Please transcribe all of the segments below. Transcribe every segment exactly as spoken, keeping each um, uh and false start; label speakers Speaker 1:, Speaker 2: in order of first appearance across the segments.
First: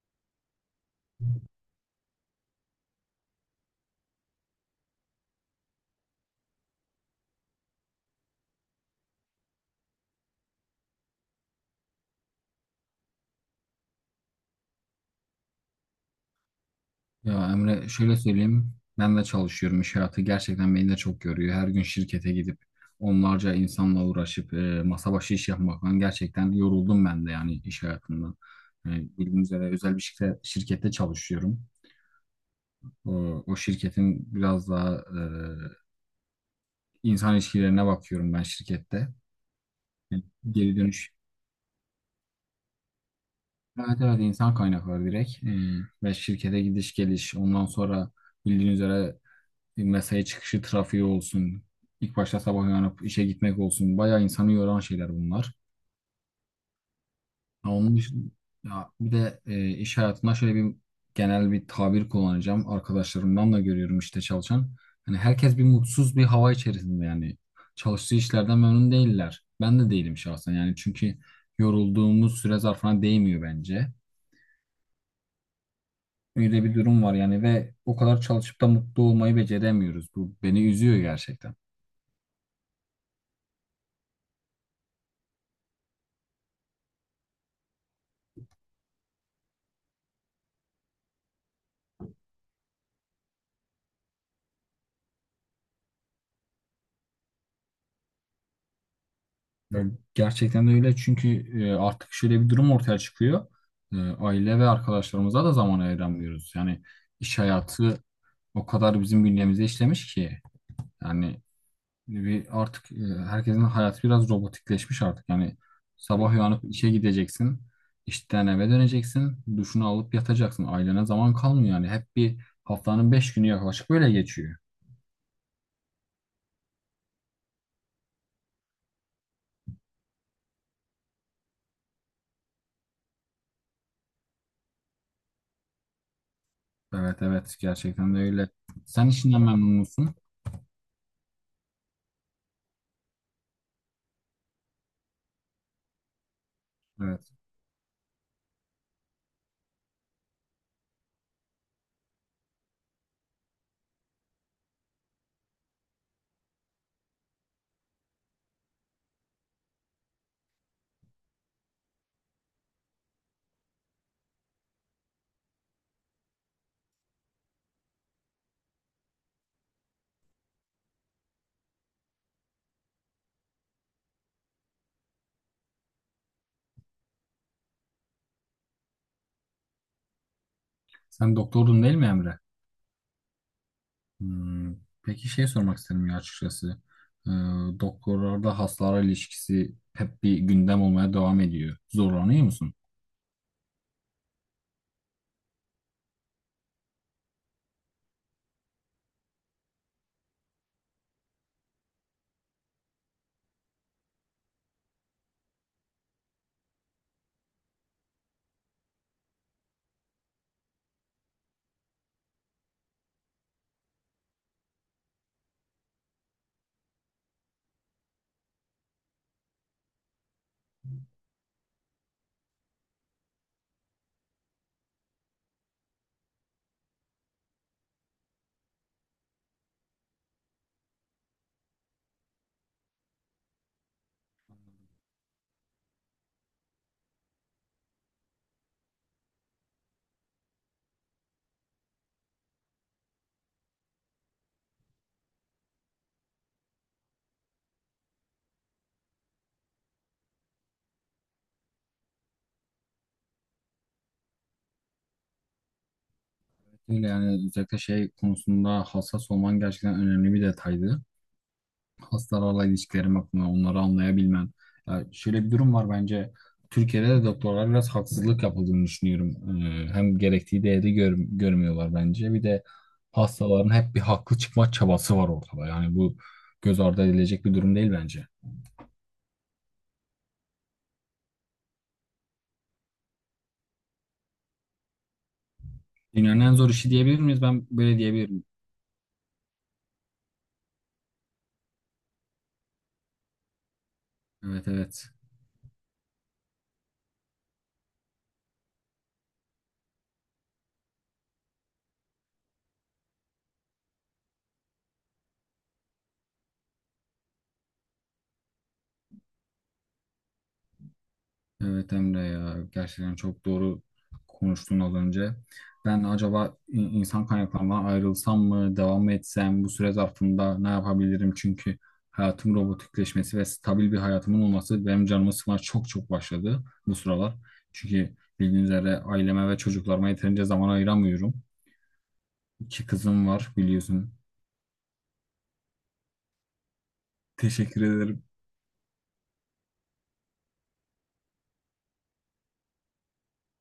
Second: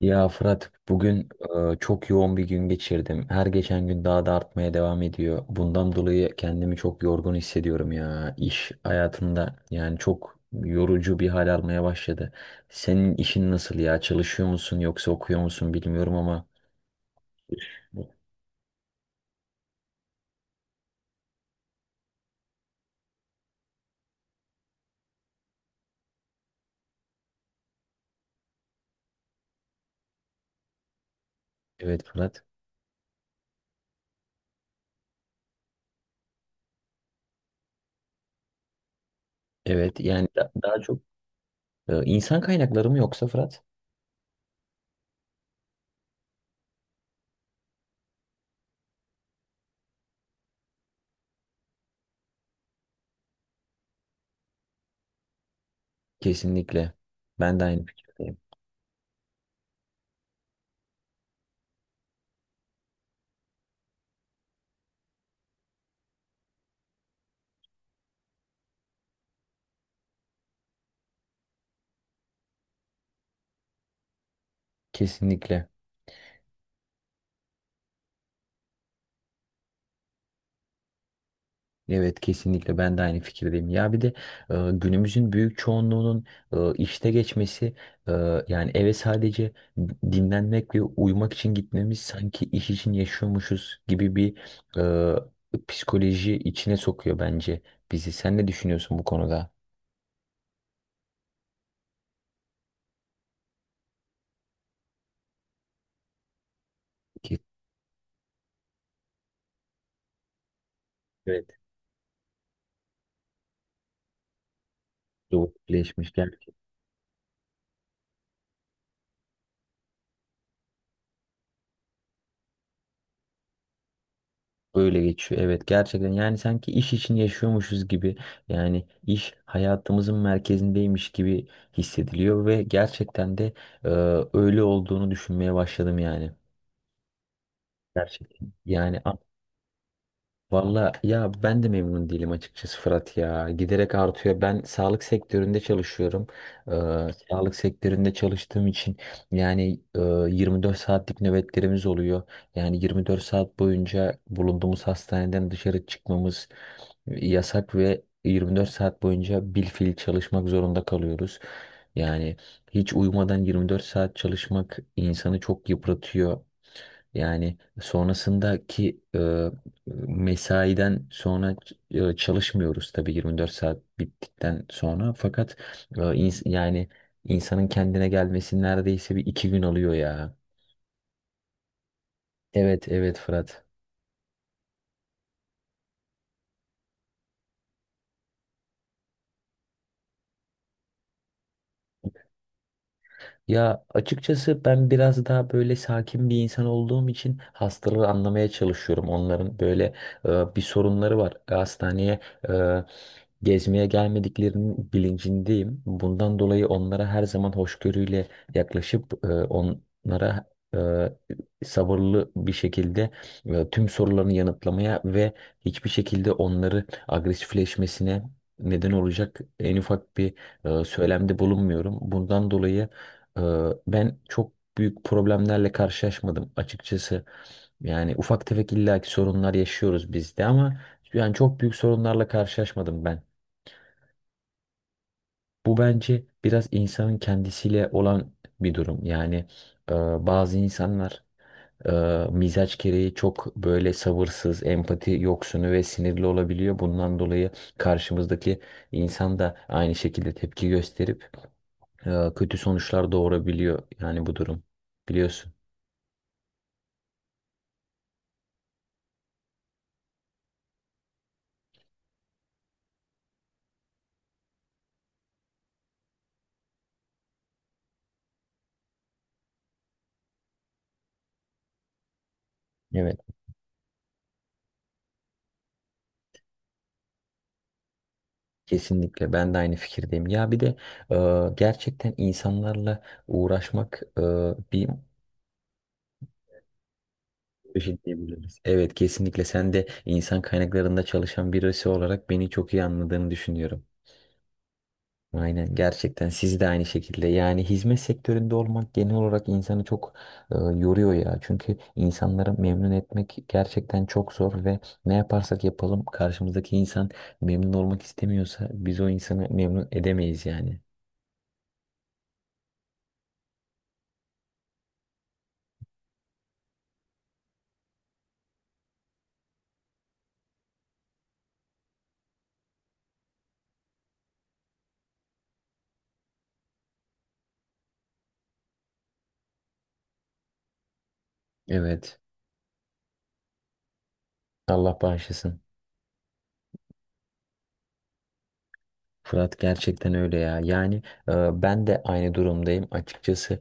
Speaker 1: Ya Fırat, bugün e, çok yoğun bir gün geçirdim. Her geçen gün daha da artmaya devam ediyor. Bundan dolayı kendimi çok yorgun hissediyorum ya. İş hayatımda yani çok yorucu bir hal almaya başladı. Senin işin nasıl ya? Çalışıyor musun yoksa okuyor musun bilmiyorum ama.
Speaker 2: Ya Emre şöyle söyleyeyim. Ben de çalışıyorum. İş hayatı gerçekten beni de çok yoruyor. Her gün şirkete gidip onlarca insanla uğraşıp e, masa başı iş yapmaktan gerçekten yoruldum ben de yani iş hayatından. E, Bildiğiniz üzere özel bir şirkette, şirkette çalışıyorum.
Speaker 1: Evet Fırat.
Speaker 2: O, o şirketin biraz daha e, insan ilişkilerine bakıyorum ben şirkette.
Speaker 1: Evet yani da-
Speaker 2: Geri
Speaker 1: daha çok
Speaker 2: dönüş.
Speaker 1: e, insan kaynakları mı yoksa Fırat?
Speaker 2: Evet, evet, insan kaynakları direkt. E, ve şirkete gidiş geliş. Ondan sonra bildiğiniz üzere mesai çıkışı trafiği olsun, ilk başta sabah uyanıp işe gitmek olsun. Bayağı insanı yoran şeyler bunlar.
Speaker 1: Kesinlikle. Ben de
Speaker 2: Ha,
Speaker 1: aynı
Speaker 2: onun dışında,
Speaker 1: fikirdeyim.
Speaker 2: ya bir de e, iş hayatında şöyle bir genel bir tabir kullanacağım. Arkadaşlarımdan da görüyorum işte çalışan. Hani herkes bir mutsuz bir hava içerisinde yani. Çalıştığı işlerden memnun değiller. Ben de değilim şahsen yani çünkü yorulduğumuz süre zarfına değmiyor bence.
Speaker 1: Kesinlikle.
Speaker 2: Öyle bir durum var yani ve o kadar çalışıp da mutlu olmayı beceremiyoruz. Bu beni üzüyor gerçekten.
Speaker 1: Evet, kesinlikle ben de aynı fikirdeyim. Ya bir de e, günümüzün büyük çoğunluğunun e, işte geçmesi, e, yani eve sadece dinlenmek ve uyumak için gitmemiz sanki iş için yaşıyormuşuz gibi bir e, psikoloji içine sokuyor bence bizi. Sen ne düşünüyorsun bu konuda?
Speaker 2: Ya gerçekten de öyle çünkü e, artık şöyle bir durum ortaya çıkıyor. E, Aile ve arkadaşlarımıza da zaman ayıramıyoruz. Yani iş
Speaker 1: Ki,
Speaker 2: hayatı o kadar bizim bünyemize işlemiş ki. Yani
Speaker 1: evet.
Speaker 2: bir artık e, herkesin hayatı biraz robotikleşmiş artık.
Speaker 1: Doğru,
Speaker 2: Yani
Speaker 1: birleşmiş.
Speaker 2: sabah uyanıp işe gideceksin, işten eve döneceksin, duşunu alıp yatacaksın. Ailene zaman kalmıyor yani. Hep bir haftanın beş günü yaklaşık böyle geçiyor.
Speaker 1: Öyle geçiyor, evet, gerçekten yani sanki iş için yaşıyormuşuz gibi, yani iş hayatımızın merkezindeymiş gibi hissediliyor ve gerçekten de e, öyle olduğunu düşünmeye başladım yani.
Speaker 2: Evet, evet, gerçekten de öyle.
Speaker 1: Gerçekten yani.
Speaker 2: Sen işinden memnun musun?
Speaker 1: Valla ya, ben de memnun değilim açıkçası Fırat ya. Giderek artıyor. Ben sağlık sektöründe çalışıyorum. Ee,
Speaker 2: Evet.
Speaker 1: Sağlık sektöründe çalıştığım için yani e, yirmi dört saatlik nöbetlerimiz oluyor. Yani yirmi dört saat boyunca bulunduğumuz hastaneden dışarı çıkmamız yasak ve yirmi dört saat boyunca bilfiil çalışmak zorunda kalıyoruz. Yani hiç uyumadan yirmi dört saat çalışmak insanı çok yıpratıyor. Yani sonrasındaki e, mesaiden sonra e, çalışmıyoruz tabii yirmi dört saat bittikten sonra. Fakat e, ins- yani insanın kendine gelmesi neredeyse bir iki gün alıyor ya.
Speaker 2: Sen doktordun değil mi Emre?
Speaker 1: Evet evet Fırat.
Speaker 2: Hmm. Peki şey sormak istedim ya açıkçası. Ee, Doktorlarda hastalara ilişkisi hep bir gündem olmaya devam ediyor. Zorlanıyor musun?
Speaker 1: Ya açıkçası ben biraz daha böyle sakin bir insan olduğum için hastaları anlamaya çalışıyorum. Onların böyle e, bir sorunları var. E, Hastaneye e, gezmeye gelmediklerinin bilincindeyim. Bundan dolayı onlara her zaman hoşgörüyle yaklaşıp e, onlara e, sabırlı bir şekilde e, tüm sorularını yanıtlamaya ve hiçbir şekilde onları agresifleşmesine neden olacak en ufak bir e, söylemde bulunmuyorum. Bundan dolayı ee, ben çok büyük problemlerle karşılaşmadım açıkçası. Yani ufak tefek illaki sorunlar yaşıyoruz biz de, ama yani çok büyük sorunlarla karşılaşmadım ben. Bu bence biraz insanın kendisiyle olan bir durum. Yani e, bazı insanlar e, mizaç gereği çok böyle sabırsız, empati yoksunu ve sinirli olabiliyor. Bundan dolayı karşımızdaki insan da aynı şekilde tepki gösterip e, kötü sonuçlar doğurabiliyor. Yani bu durum, biliyorsun.
Speaker 2: Öyle yani özellikle şey konusunda hassas olman gerçekten önemli bir detaydı. Hastalarla ilişkilerim hakkında onları anlayabilmen. Ya şöyle bir durum var bence. Türkiye'de de doktorlara biraz haksızlık yapıldığını düşünüyorum. Ee, hem gerektiği değeri gör- görmüyorlar bence. Bir de
Speaker 1: Evet,
Speaker 2: hastaların hep bir haklı çıkma çabası var ortada. Yani bu göz ardı edilecek bir durum değil bence.
Speaker 1: kesinlikle ben de aynı fikirdeyim. Ya bir de e, gerçekten insanlarla uğraşmak e, bir
Speaker 2: Dünyanın en zor işi diyebilir miyiz? Ben
Speaker 1: şey
Speaker 2: böyle diyebilirim.
Speaker 1: diyebiliriz. Evet, kesinlikle sen de insan kaynaklarında çalışan birisi olarak beni çok iyi anladığını düşünüyorum.
Speaker 2: Evet, evet.
Speaker 1: Aynen, gerçekten siz de aynı şekilde yani hizmet sektöründe olmak genel olarak insanı çok e, yoruyor ya. Çünkü insanları memnun etmek gerçekten çok zor ve ne yaparsak yapalım karşımızdaki insan memnun olmak istemiyorsa biz o insanı memnun edemeyiz yani.
Speaker 2: Evet Emre ya. Gerçekten çok doğru konuştun az önce. Ben acaba in- insan kaynaklarından ayrılsam mı? Devam mı etsem? Bu süre zarfında ne yapabilirim? Çünkü hayatım robotikleşmesi ve stabil bir hayatımın olması benim canımı sıkmaya çok çok başladı bu sıralar. Çünkü bildiğiniz üzere aileme ve çocuklarıma yeterince zaman ayıramıyorum.
Speaker 1: Evet.
Speaker 2: İki kızım var biliyorsun.
Speaker 1: Allah bağışlasın.
Speaker 2: Teşekkür ederim.
Speaker 1: Fırat, gerçekten öyle ya. Yani e, ben de aynı durumdayım açıkçası.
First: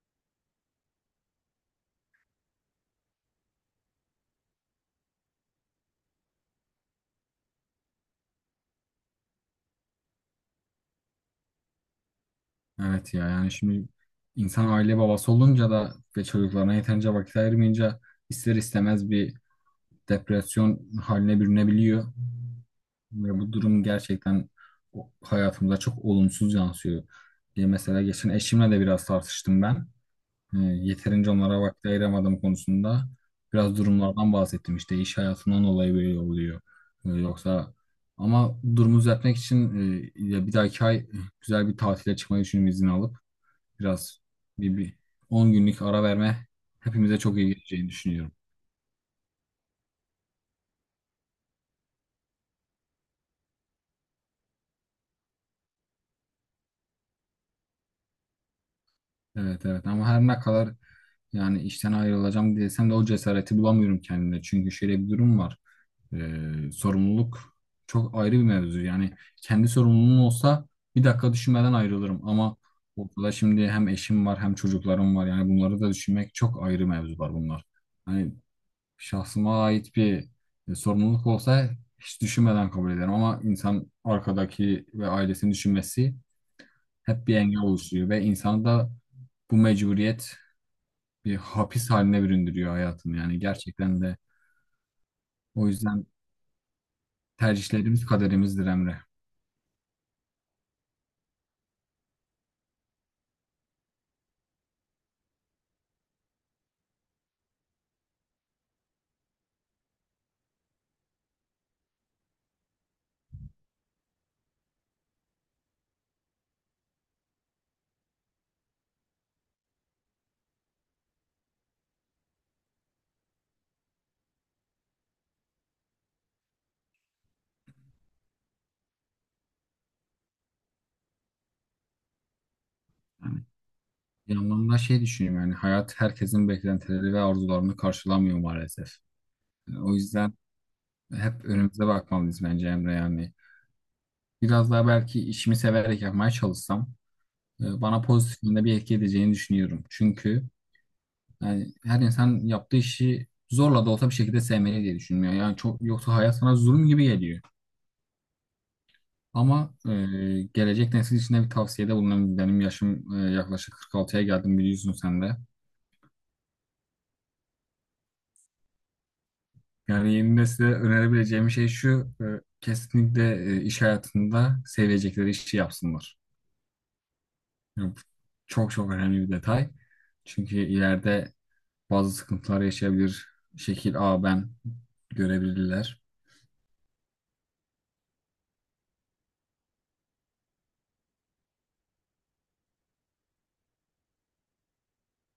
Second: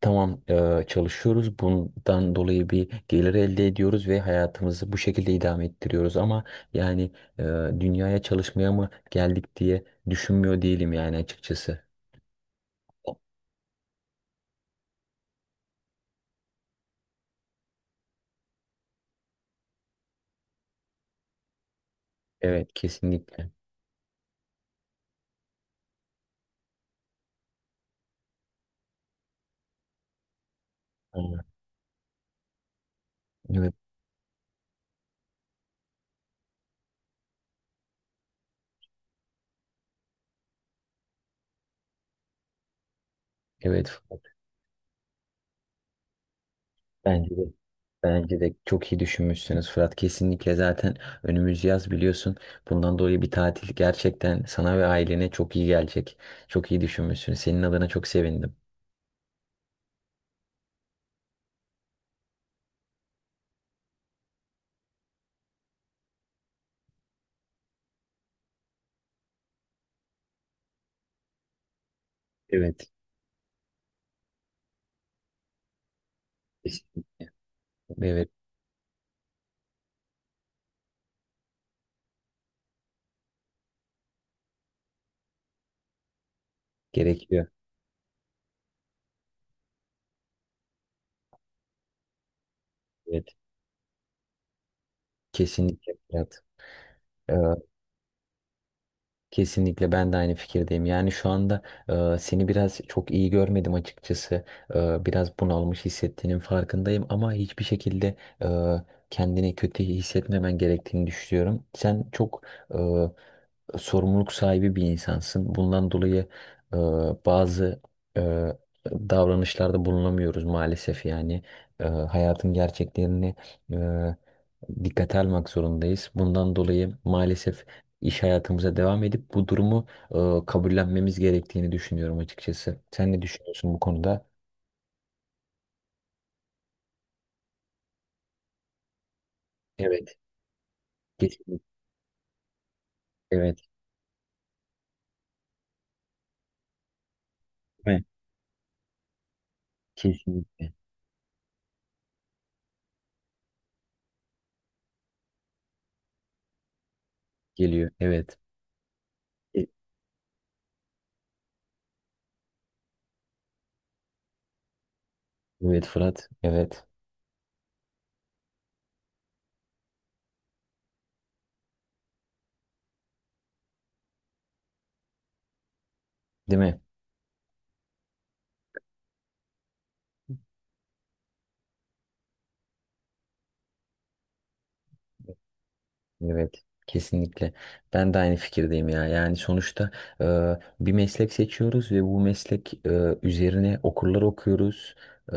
Speaker 1: Tamam, e, çalışıyoruz. Bundan dolayı bir gelir elde ediyoruz ve hayatımızı bu şekilde idame ettiriyoruz. Ama yani e, dünyaya çalışmaya mı geldik diye düşünmüyor değilim yani açıkçası.
Speaker 2: Evet ya yani şimdi insan aile babası olunca da ve çocuklarına yeterince vakit ayırmayınca ister istemez bir depresyon haline bürünebiliyor.
Speaker 1: Evet,
Speaker 2: Ve
Speaker 1: kesinlikle.
Speaker 2: bu durum gerçekten o- hayatımıza çok olumsuz yansıyor. Diye mesela geçen eşimle de biraz tartıştım ben. Ee, yeterince
Speaker 1: Aynen.
Speaker 2: onlara vakit ayıramadığım konusunda
Speaker 1: Evet,
Speaker 2: biraz durumlardan bahsettim. İşte iş hayatından dolayı böyle oluyor. Ee, yoksa ama durumu düzeltmek için e, ya bir dahaki ay e, güzel bir tatile çıkmayı düşünüyorum izin alıp
Speaker 1: evet Fırat.
Speaker 2: biraz bir, bir on günlük ara verme hepimize
Speaker 1: Bence
Speaker 2: çok iyi
Speaker 1: de
Speaker 2: geleceğini düşünüyorum.
Speaker 1: Bence de çok iyi düşünmüşsünüz Fırat. Kesinlikle zaten önümüz yaz, biliyorsun. Bundan dolayı bir tatil gerçekten sana ve ailene çok iyi gelecek. Çok iyi düşünmüşsünüz. Senin adına çok sevindim.
Speaker 2: Evet, evet, ama her ne kadar yani işten ayrılacağım desem de o cesareti bulamıyorum kendimde. Çünkü şöyle bir durum var. Ee, sorumluluk çok ayrı bir mevzu. Yani kendi sorumluluğum olsa bir dakika düşünmeden ayrılırım ama
Speaker 1: Evet.
Speaker 2: ortada şimdi hem eşim var hem çocuklarım var. Yani bunları da düşünmek çok ayrı
Speaker 1: Kesinlikle.
Speaker 2: mevzular bunlar.
Speaker 1: Evet,
Speaker 2: Hani şahsıma ait bir e, sorumluluk olsa hiç düşünmeden kabul ederim ama insan arkadaki ve ailesini düşünmesi hep bir
Speaker 1: gerekiyor.
Speaker 2: engel oluşturuyor ve insanı da bu mecburiyet bir hapis haline büründürüyor hayatını
Speaker 1: Evet,
Speaker 2: yani gerçekten de o
Speaker 1: kesinlikle
Speaker 2: yüzden
Speaker 1: Fırat. Ee,
Speaker 2: tercihlerimiz kaderimizdir Emre.
Speaker 1: Kesinlikle ben de aynı fikirdeyim. Yani şu anda e, seni biraz çok iyi görmedim açıkçası. E, biraz bunalmış hissettiğinin farkındayım, ama hiçbir şekilde e, kendini kötü hissetmemen gerektiğini düşünüyorum. Sen çok e, sorumluluk sahibi bir insansın. Bundan dolayı e, bazı e, davranışlarda bulunamıyoruz maalesef yani. E, hayatın gerçeklerini e, dikkate almak zorundayız. Bundan dolayı maalesef iş hayatımıza devam edip bu durumu e, kabullenmemiz gerektiğini düşünüyorum açıkçası. Sen ne
Speaker 2: Yani
Speaker 1: düşünüyorsun bu konuda?
Speaker 2: bir anlamda şey düşünüyorum yani hayat herkesin beklentileri ve arzularını karşılamıyor maalesef. Yani o
Speaker 1: Evet,
Speaker 2: yüzden hep
Speaker 1: kesinlikle.
Speaker 2: önümüze bakmalıyız bence Emre yani.
Speaker 1: Evet,
Speaker 2: Biraz daha belki işimi severek yapmaya çalışsam e,
Speaker 1: değil
Speaker 2: bana
Speaker 1: mi?
Speaker 2: pozitif yönde bir etki edeceğini düşünüyorum. Çünkü
Speaker 1: Kesinlikle
Speaker 2: yani her insan yaptığı işi zorla da olsa bir şekilde sevmeli diye düşünmüyor. Yani çok yoksa hayat sana zulüm gibi geliyor.
Speaker 1: geliyor. Evet. E-
Speaker 2: Ama e, gelecek nesil için de bir tavsiyede bulunayım. Benim yaşım e, yaklaşık kırk altıya geldim biliyorsun sen de.
Speaker 1: evet Fırat. Evet,
Speaker 2: Yani yeni nesile önerebileceğim şey şu, e, kesinlikle e, iş hayatında sevecekleri işi yapsınlar.
Speaker 1: değil mi?
Speaker 2: Yani bu çok çok önemli bir detay. Çünkü ileride bazı sıkıntılar yaşayabilir. Şekil A ben görebilirler.
Speaker 1: Evet, kesinlikle. Ben de aynı fikirdeyim ya. Yani sonuçta e, bir meslek seçiyoruz ve bu meslek e, üzerine okurlar okuyoruz. E,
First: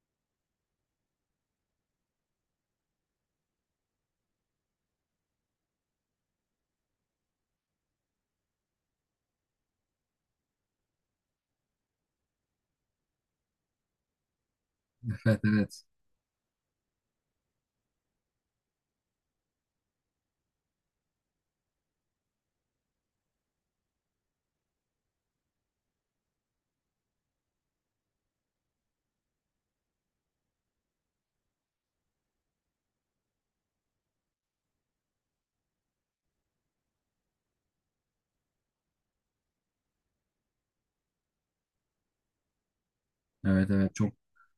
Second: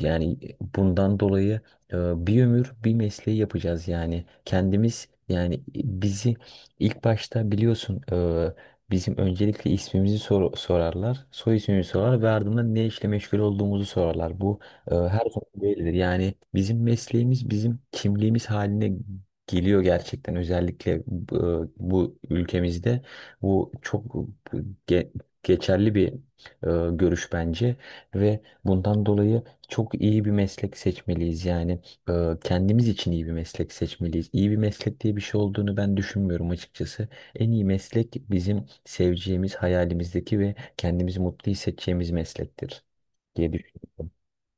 Speaker 1: yani bundan dolayı e, bir ömür bir mesleği yapacağız yani. Kendimiz, yani bizi ilk başta biliyorsun e, bizim öncelikle ismimizi sor- sorarlar, soy ismimizi sorarlar ve ardından ne işle meşgul olduğumuzu sorarlar. Bu ee, her
Speaker 2: Evet,
Speaker 1: zaman
Speaker 2: evet.
Speaker 1: böyledir. Yani bizim mesleğimiz bizim kimliğimiz haline geliyor gerçekten. Özellikle bu, bu ülkemizde bu çok ge- geçerli bir e, görüş bence ve bundan dolayı çok iyi bir meslek seçmeliyiz. Yani e, kendimiz için iyi bir meslek seçmeliyiz. İyi bir meslek diye bir şey olduğunu ben düşünmüyorum açıkçası. En iyi meslek bizim seveceğimiz, hayalimizdeki ve kendimizi mutlu hissedeceğimiz meslektir diye
Speaker 2: Evet, evet,
Speaker 1: düşünüyorum.
Speaker 2: çok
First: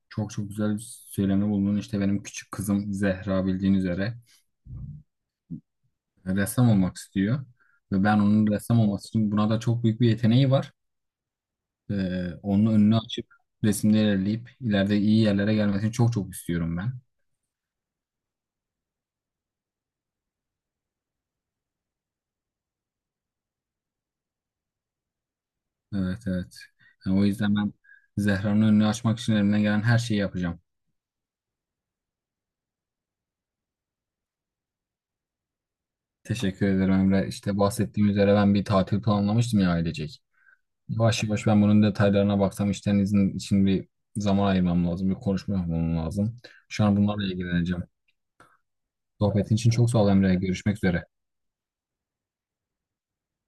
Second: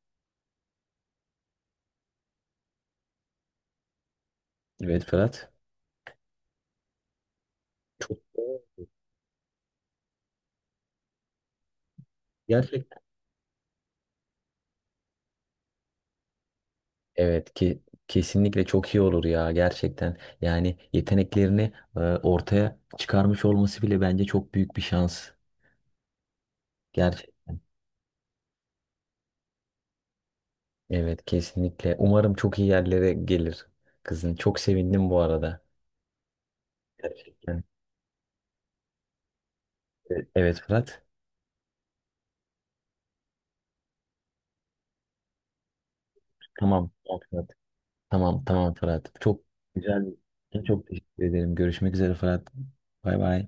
Speaker 2: çok çok güzel bir söylemde bulundun. İşte benim küçük kızım Zehra bildiğin üzere
Speaker 1: Evet Ferhat.
Speaker 2: e, ressam olmak istiyor. Ve ben
Speaker 1: Çok
Speaker 2: onun
Speaker 1: doğru,
Speaker 2: ressam olması için buna da çok büyük bir yeteneği var. Ee, onun önünü
Speaker 1: gerçekten.
Speaker 2: açıp resimde ilerleyip ileride iyi yerlere gelmesini çok çok istiyorum ben.
Speaker 1: Evet ki kesinlikle çok iyi olur ya gerçekten. Yani yeteneklerini e, ortaya çıkarmış olması bile bence çok büyük bir şans.
Speaker 2: Evet, evet. Yani o yüzden
Speaker 1: Gerçekten.
Speaker 2: ben Zehra'nın önünü açmak için elimden gelen her şeyi yapacağım.
Speaker 1: Evet, kesinlikle. Umarım çok iyi yerlere gelir kızın. Çok sevindim bu arada.
Speaker 2: Teşekkür ederim Emre. İşte
Speaker 1: Gerçekten.
Speaker 2: bahsettiğim üzere ben bir tatil planlamıştım ya ailecek.
Speaker 1: Evet evet, Fırat.
Speaker 2: Yavaş yavaş ben bunun detaylarına baksam işten izin için bir zaman ayırmam lazım. Bir konuşma yapmam lazım. Şu
Speaker 1: Tamam.
Speaker 2: an
Speaker 1: Tamam
Speaker 2: bunlarla
Speaker 1: Fırat.
Speaker 2: ilgileneceğim.
Speaker 1: Tamam tamam Fırat. Çok
Speaker 2: Sohbetin için çok sağ
Speaker 1: güzel.
Speaker 2: ol Emre. Görüşmek
Speaker 1: Çok
Speaker 2: üzere.
Speaker 1: teşekkür ederim. Görüşmek üzere Fırat. Bay bay.